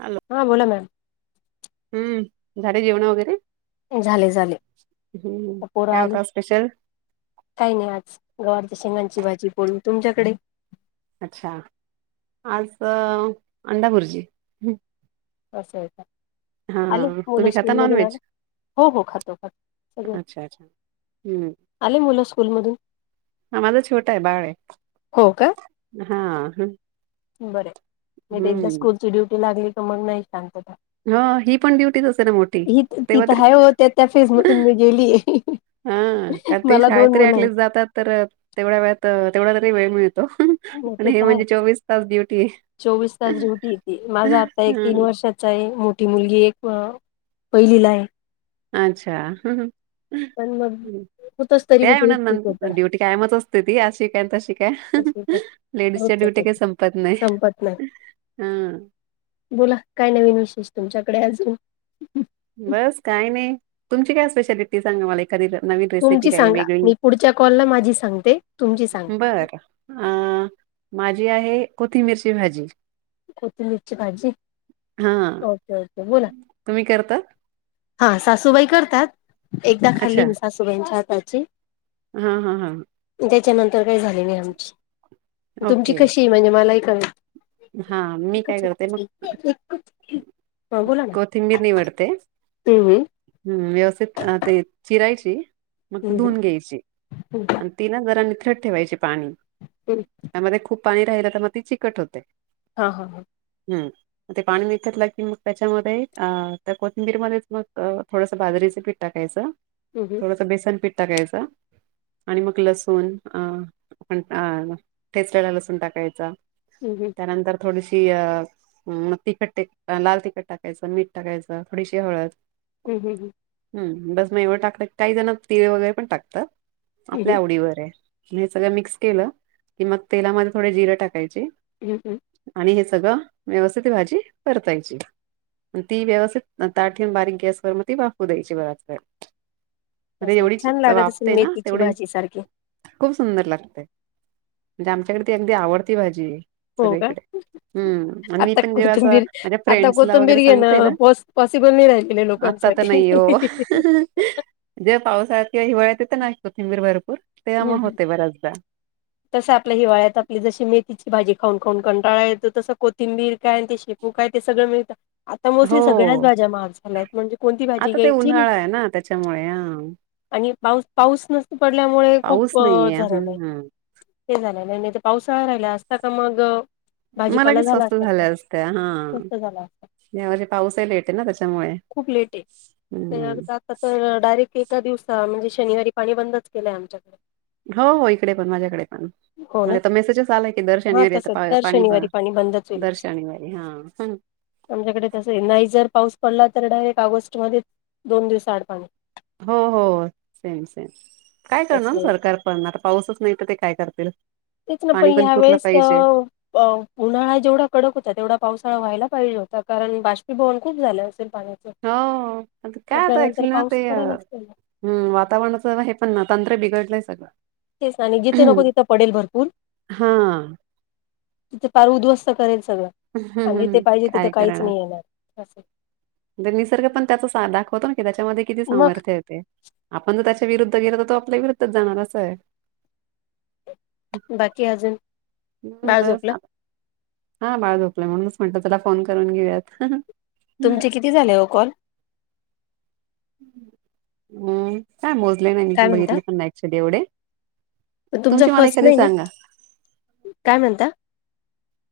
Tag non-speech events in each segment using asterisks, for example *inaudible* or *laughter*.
Hello, हां बोला ma'am. हम्म झाले जेवण वगैरे? झाले झाले हम् पोरं काय आले होता स्पेशल? काही नाही आज गवारच्या शेंगांची भाजी पोळी तुमच्याकडे? अच्छा, आज अंडा बुर्जी अस हाय तर हा आले. मुलं तुम्ही खाता स्कूल नॉन मधून आले. व्हेज हो हो खातो खातो सगळे अच्छा अच्छा हम्म आले मुलं स्कूलमधून? हा माझा छोटा आहे बाळ हो हा ह. बर हाय ते एकदा स्कूलची ड्युटी लागली तर मग नाही शांतता. ह ही पण ड्युटी असते ना मोठी ही ती तेव्हा तर आहे हो त्या त्या फेज मधून मी गेली हा कारण ते मला दोन शाळेतरी मुलं आहेत ऍटलिस्ट जातात तर तेवढ्या वेळात तेवढा तरी वेळ मिळतो. आणि नाहीतर हे काय म्हणजे चोवीस तास ड्युटी आहे चोवीस तास ड्युटी येते माझा आता एक तीन वर्षात च आहे मोठी मुलगी एक पहिलीला आहे. अच्छा. पण मग होतच तरी ते बी आहे म्हणा एकटीक होत ना ड्युटी कायमच असते ती अशी काय तशी काय. तस काय लेडीजच्या रोजचच ड्युटी होत काही संपत नाही संपत नाही हा. बोला काय नवीन विशेष तुमच्याकडे अजून? बस काही नाही तुमची काय स्पेशालिटी? सांगा मला एखादी नवीन रेसिपी तुमची काय सांगा वेगळी, मी पुढच्या कॉलला माझी सांगते तुमची सांगा बर. अ माझी आहे, कोथिंबिरची भाजी. कोथिंबिरची भाजी, हा ओके ओके. बोला तुम्ही करतात? हा सासूबाई करतात, एकदा अच्छा खाल्ली मी सासूबाईंच्या हाताची. हा हा हा. त्याच्यानंतर काय झाले नाही आमची, तुमची ओके कशी म्हणजे मला ही कळेल? हा मी काय करते मग? हा बोला ना कोथिंबीर निवडते. हम्म हम्म, व्यवस्थित ते चिरायची, मग हम्म धुन घ्यायची. हम्म तिला ना जरा निथरट ठेवायची पाणी. *unintelligible* *inaudible* त्यामध्ये खूप पाणी राहिलं, तर मग ती चिकट होते. हा हा, हो. हम्म. ते पाणी व घेतलं की मग, त्याच्यामध्ये त्या कोथिंबीरमध्ये मग थोडसं बाजरीचे पीठ टाकायचं. हम्म हम्म. थोडस बेसन पिठ् टाकायच. आणि मग लसूण अ आपण ठेचल्याला लसूण टाकायचा. हम्म हम्म. त्यानंतर थोडीशी अ मग तिखट, लाल तिखट टाकायचं, मीठ टाकायचं, थोडीशी हळद. हम्म हम्म हम्म. हम्म, बस मग एवढं टाकलं काही जण तिळे वगैरे पण टाकतात, आपल्या हम्म आवडीवर आहे. हे सगळं मिक्स केलं, की मग तेलामध्ये थोडे जिरे टाकायचे. हम्म हम्म. आणि हे सगळं व्यवस्थित भाजी परतायची. ती व्यवस्थित ताठ ठेून बारीक गॅसवर मग ती वाफू द्यायची बराच वेळ. अरे असं एवढीच छान लागत असेल वाफते ना मेथीची तेवढी भाजी सारखी खूप सुंदर लागतय, म्हणजे आमच्याकडे ती अगदी आवडती भाजी आहे, हो का सगळीकडे. हम्म, आणि मी आता पण जेव्हा असं कोथिंबीर माझ्या आता फ्रेंडस ला कोथंबीर वगैरे सांगते घेणं ना पॉस पॉसिबल नाही राहिलेलं आता लोकांसाठी. नाही ये, हो. जे पावसाळ्यात किंवा हिवाळ्यात तिथे कोथिंबीर भरपूर, तेव्हा मग होते बऱ्याचदा. तस आपल्या हिवाळ्यात आपली जशी मेथीची भाजी खाऊन खाऊन कंटाळा येतो, तसं कोथिंबीर काय हो, काय ते सगळं मिळत. आता हो मोस्टली सगळ्याच भाज्या महाग झाल्या आहेत, म्हणजे कोणती भाजी आता ते घ्यायची आणि उन्हाळा आहे ना त्याच्यामुळे हा आणि पाऊस-पाऊस नस पडल्यामुळे पाऊस खूप अह नाहीये झरायलाय. हम्म ते झालं नाही, नाही तर पावसाळा राहिला असता का मगं मग लगेच स्वस्त झाले असत्या हां. स्वस्त झाला असता. यावर्षी पाऊसही लेट आहे ना, त्याच्यामुळे खूप लेट आहे. तर हम्म. आता तर डायरेक्ट एका दिवसा म्हणजे, शनिवारी पाणी बंदच केलंय आमच्याकडे हो हो, इकडे पण माझ्याकडे पण, हो म्हणजे ना आता मेसेजस आलाय, की दर हा शनिवारी आता तसंच पा दर पाणी शनिवारी बंदच होईल दर असं शनिवारी हा. आमच्याकडे तस आहे, नाही जर पाऊस पडला तर डायरेक्ट ऑगस्ट मध्ये दोन दिवस आड पाणी. हो हो सेम सेम काय कसं करणार होईल सरकार पडणार पाऊसच नाही तर ते काय करतील. तेथ ना पण पाणी या पुरलं वेळेस. पाहिजे अ उन्हाळा जेवढा कडक होता तेवढा पावसाळा व्हायला पाहिजे होता कारण बाष्पीभवन खूप झालं असेल पाणी. हो आता काय आता ऍक्चुली ना पाऊस ते. पडायलाच पाहिजे हम्म वातावरणाचं हे पण ना तंत्र बिघडलंय सगळं. तेच ना जिथे नको तिथं पडेल भरपूर. हा तिथं पार उद्ध्वस्त करेल सगळं आणि जिथे पाहिजे तिथे काय काहीच करणार नाही येणार असं. निसर्ग पण त्याचाच स दाखवतो ना की त्याच्यामध्ये किती मग सामर्थ्य आहे. आपण जर त्याच्या विरुद्ध गेलो तर तो आपल्या विरुद्धच जाणार असं आहे. बाकी अजून हम्म बाळं बस झोपलं? आता हा बाळ झोपलंय म्हणूनच म्हटलं तुला फोन करून घेऊयात. तुमचे किती झाले हो कॉल? हम्म काय मोजले नाही काय मी म्हणता बघितली पण नाही *unintelligible* एवढे तुमचा तुमची मला फर्स्ट एखादी नाही ना सांगा काय म्हणता?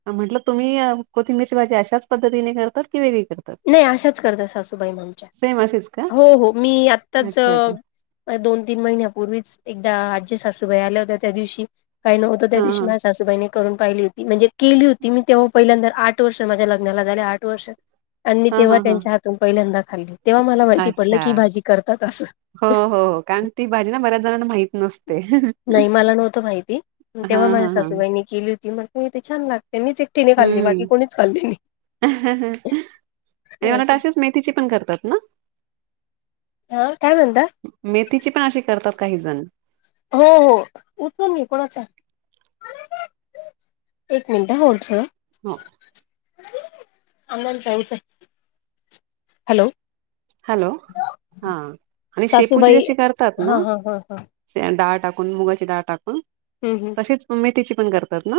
अह म्हटलं तुम्ही कोथिंबीरची भाजी अशाच पद्धतीने करतात की वेगळी करत. नाही अशाच करत सासूबाई आमच्या सेम अशीच का हो हो मी आत्ताच अच्छा अह अच्छा मागे दोन तीन महिन्यापूर्वीच एकदा आज्या सासूबाई आल्या होत्या त्या दिवशी काही नव्हतं त्या हा दिवशी माझ्या सासू बाईने करून पाहिली होती म्हणजे केली होती मी तेव्हा पहिल्यांदा आठ वर्ष माझ्या लग्नाला झाले आठ वर्ष आणि मी हा हा तेव्हा हा हा त्यांच्या हातून पहिल्यांदा खाल्ली तेव्हा मला माहिती पडलं की ही अच्छा. भाजी करतात असं. हो हो कारण ती भाजी ना बऱ्याच जणांना माहित नसते. नाही मला नव्हतं माहिती, हा तेव्हा माझ्या हा हा सासूबाईनी केली होती मग ही तर छान लागते मीच एक तिने खाल्ली बाकी हम्म. कोणीच खाल्ली नाही आणि मला वाटतं असं. अशीच मेथीची पण करतात ना. हा काय म्हणतां. मेथीची पण अशी करतात काही जण हो हो उचलून घे कोणाचा एक मिनिटं होल्ड करा. हो. आण्णांचा हाय उचलं हॅलो हॅलो हा आणि शेपूची सासूबाई जशी करतात हा ना. हा हा हा शेंग डाळ टाकून मुगाची डाळ टाकून हम्म हम्म. तशीच मेथीची पण करतात ना.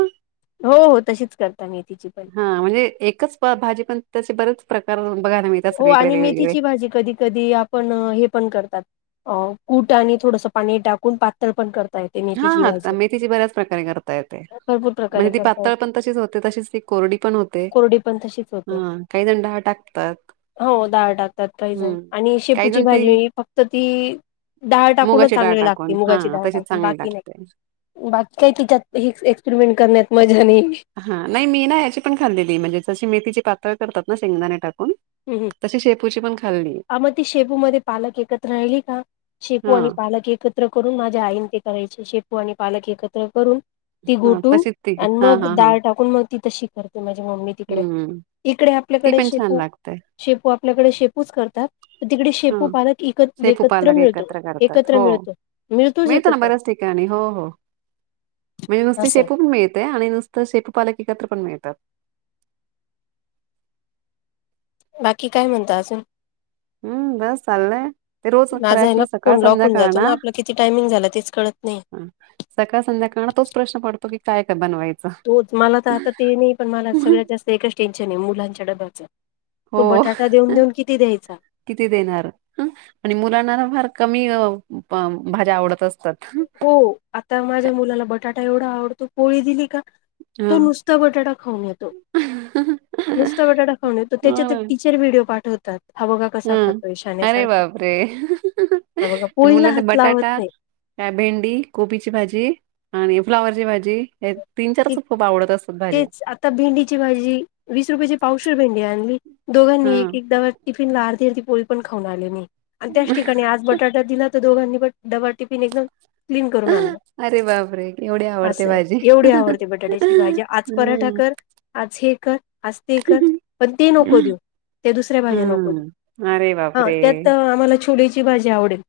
हो हो तशीच करता मेथीची पण हा म्हणजे एकच प भाजी पण त्याचे बरेच प्रकार बघायला मिळतात हो सगळीकडे आणि वेगवेगळे. मेथीची भाजी कधी कधी आपण हे पण करतात, अ कूट आणि थोडसं पाणी टाकून पातळ पण करता येत. हा हा आता मेथीची बऱ्याच प्रकारे करता येते भरपूर प्रकारे म्हणजे ती करता पातळ येते पण तशीच होते तशीच ती कोरडी पण होती. कोरडी पण तशीच होती. हां काही जणं डाळ टाकतात. हो डाळ टाकतात काहीजण हं. आणि काही शेपूची जण ती भाजी फक्त ती डाळ टाकूनच मुगाची डाळ चांगली लागते, टाकून. मुगाची हां, डाळ तशीच टाकून चांगली बाकी नाही. लागते. बाकी काही तिच्यात हे एक्सपेरिमेंट करण्यात मजा नाही. हा नाही मी ना याची पण खाल्लेली म्हणजे जशी मेथीची पातळ करतात ना शेंगदाणे टाकून. तशी शेपूची पणं खाल्ली आं मंग ती शेपूमध्यें पालक एकत्रं राहिली कां शेपू हा आणि पालक एकत्रं एकत्रं करूंन माझ्यां आईन ते करायचे शेपू आणि पालक एकत्रं करूंन ती हा गोठूंन तशीच ती आणि हा मंग हा हा डाळं टाकूंन मंग ती तशी करते माझी मम्मी तिकडे हम्म ईकडे ती आपल्यांकडे पण छान शेपू लागते शेपू आपल्यांकडे शेपूचं करतांत. तिकडे हा शेपू पालक एक शेपू एकत्रं पालक मिळतो एकत्र करतात एकत्रं मिळतो मिळतोचं एकत्रं. आणि हो हो म्हणजे नुसती असं आहे. शेपू पणं मिळते आणि नुस तरं शेपू पालक एकत्रं पणं मिळतातं. बाकी कायं म्हणतां अजूंन? हम्म बस चाललंय ते रोज खरं माझं आहे नां ऍक्च्युली सकाळ फोन लॉक होऊन संध्याकाळ जातो नां आपला किती टाइमिंग झालां तेचं कळतं नाहीं हं सकाळं संध्याकाळ तोच प्रश्न पडतो की कायं कायं बनवायचं तोंच मला तरं आता ते नाहीं पणं मलां सगळ्यांत जास्तं एकचं टेन्शन आहे मुलांच्या डब्याचं तो हो बटाटा देऊंन देऊंन किती द्यांयचा किती देणारं हं आणि मुलांना फांर कमी भाज्यां आवडतं असतांत हो आतां माझ्यां मुलांला बटाटा एवढां आवडतो पोळी दिली कां तो हं नुसतां बटाटा खाऊंन येतो नुसतां बटाटा खाऊंन येतो त्यांच्या चे व्हिडिओ पाठवतांत हम्मं अरे बापरे हा बघा पोळीला तुम्हांला तरं हात लावत बटाटा नाही कां भेंडी कोबीची भांजी आणि फ्लॉवरची भांजी हे तीनं चारचं खूंप आवडतं असतांत भांज्या तं भेंडीची भांजी वीस रुपयाेची पावशीर भेंडी आणली दोघांनी हा एक एकदाचं टिफिन ला अर्धी अर्धी पोळी पणं खाऊंन आले नाही आणि त्याचं ठिकाणी आंज बटाटा दिला दोघांनी पणं डब्बा टिपिन एकदंम क्लीन करूंन आणलां अरे बापरे एवढी आवडते असं भाजी आहे एवढी आवडते बटाट्यांची भांजी आंज परांठा हम्म करं आंज हे करं आंज ते करं पणं ते नको देऊं ते दुसऱ्यां भांज्या नकोच हम्म अरे बापरे त्यांत आम्हांला छोलेची भांजी आवडेल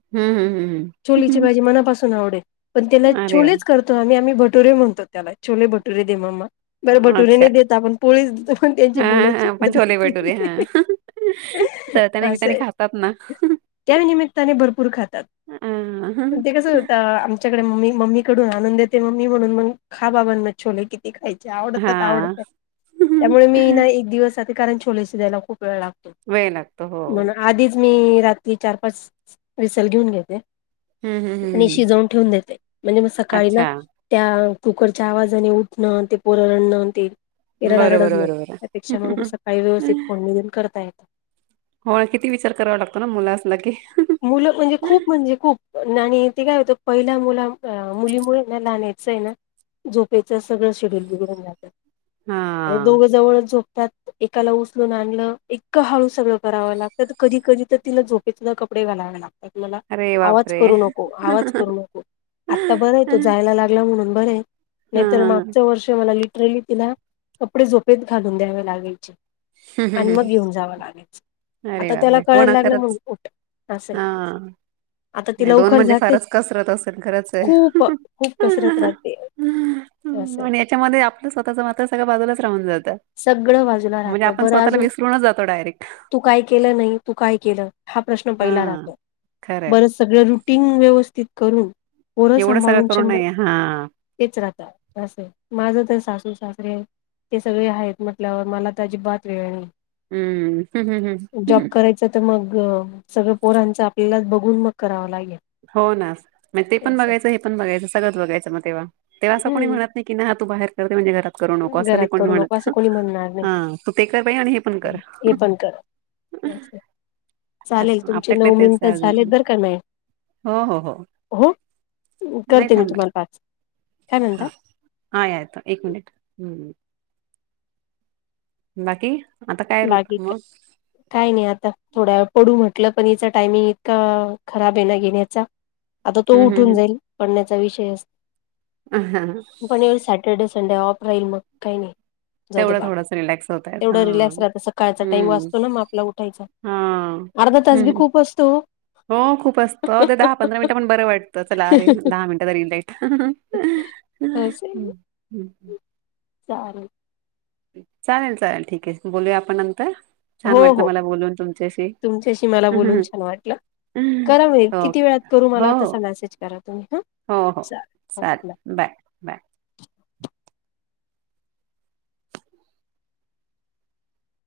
हम्म हम्म छोलीची हम्म भांजी मनापांसून आवडेल पणं त्यांला अरे वा छोलेचं करतं आम्हीं आम्हीं भटुरेणतो त्यांला छोले भटुरे दे मम्मा बरं भटुरे अच्छा. नाहीं देतं आपणं पोळीच पणं त्यांची हां, बोलायंची पद्धत तरं त्यां निमत्यांनी खातांत नां त्यांनिमित्ताने भरंपूर खातांत पणं हां. ते कसं तरं आमच्यांकडे मम्मी मम्मी कडूंन आंणून देते मम्मी म्हणूंन मंग खां बाबांनाच छोले कीति ते खांयची आवडतं हां. आवडतं त्यांमुळे मी ना एक दिवसं जाते कारणं छोलेशी द्यांयला खूंप वेळ लागतो वेळ लागतो. हो. मंग आधीचं मी रात्री चार पांच विसल घेऊंन घेते हं, हं, हं, आणि हं. शिजवूंन ठेवूंन देते म्हणजे मंग सकाळीं नां अच्छा. त्यां कुकरच्यां आवांजाने उठणं ते पोर रडणं आणी ते ते बरोबर, रडारडच बरोबर. नको मंग सकाळी व्यवस्थित फोडणी देऊन करतां येते हो किती विचार करांवा लागतो नां मुलं असले की मुलं म्हणजे खूंप म्हणजे खूंप आणि ते कायं होतं पहिल्यां मुलां मुलीमुळे नां लनायचं आहे नां झोपेचं सगळं शेड्यूल बघडूंन जातं हां. दोघं जवळं झोपतांत एकांला उचलूंन आणलं एकं हळू सगळं करावं लागतं कधीं कधीं तरं तिलां झोपेतलं कंप कडे वालांव लागतांत मलां अरे आवांज बापरे! करूं नको आवांज करूं नको आंता बरं आहे तो हां, जायंला लागला म्हणून बरय. नाही हां, तर हां. मागच वर्ष मला लिटरली तिला- कपडे झोपेत घालून द्यावे लागायचे. आणि मग घेऊन जावं लागायच. आता त्याला कळायला लागलंय म्हणून उठ- असं आहे हा. आता ति लवकर जाते. असेल खरंच आहे. खूप खूप कसरत राहते. असं. प याच्यामध्ये आपलं स्वतःचं मात्र सगळ बाजूलाच राहून जातं. सगळं बाजूला. म्हणजे राहतं आपण बरं स्वतःला अजून विसरूनच जातो डायरेक्ट. तू काय केलं नाही? तू काय केलं? हा प्रश्न हा पहिला राहतो. खरंय. सगळ रुटीन व्यवस्थित करून, पोरं एवढं सगळं सांभाळून करून शंभर- नाही हा तेच राहत असं. माझं तर सासू सासरे- ते सगळे आहेत म्हटल्यावर मला तर अजिबात वेळ नाही. हम्म. ह ह ह त्या तर मग सगळं पोरांचं आपल्याला बघून मग करावं लागेल. हो ना. ते पण असं बघायचं हे पण बघायचं सगळं बघायचं मग तेव्हा. तेव्हा असं कोणी हम्म म्हणत- नाही तू बाहेर कर, मी घरात- करू नको असं घरात नाही कोणी करू नको म्हणत. असं कोणी म्हणणार नाही हा. तू ते कर बाई आणि हे पण कर. हे पण करा आज चालेल तुमचे आपल्याकडे नऊ तेच मिनिट आहे झालेत अजून बर का मॅ - हो हो हो हो? नाही करते मी थांब बाई तुम्हाला पाच -काय म्हणता? हा हा येतो एक मिनिट. ह बाकी? आता काय रूट बाकी मग काय- काय नाही आता. थोड्या वेळ पडू म्हटलं, पण हिचा टायमिंग इतका खराब आहे ना येण्याचा. आता तो हम्म उठून हम्म जाईल. पडण्याचा विषयच - हम हा. पण ए सॅटर्डे संडे ऑफ राहील मग काही नाही. जाऊ दे तेवढं बा थोडंच रिलॅक्स होत आहेत हा एवढं रिलॅक्स राह- त सकाळचा टाइम हम्म वाचतो ना मग आपला उठायचा? हा अर्धा तास बी हम्म खूप असतो हो. हो खूप असतो. अहो, ते दहा पंधरा मिनिट पण बरं वाटतं. चला अरे दहा मिनिटं तरी येईट चालेल. चालेल चालेल ठीक आहे. बोलूया आपण नंतर. छान हो वाटलं हो. मला बोलून तुमच्याशी तुमच्याशी मला बोलून छान वाटलं. हो करा म. किती वेळात करू हो मला तसा मेसेज करा तुम्ही ह. हो हो. चालेल बाय. बाय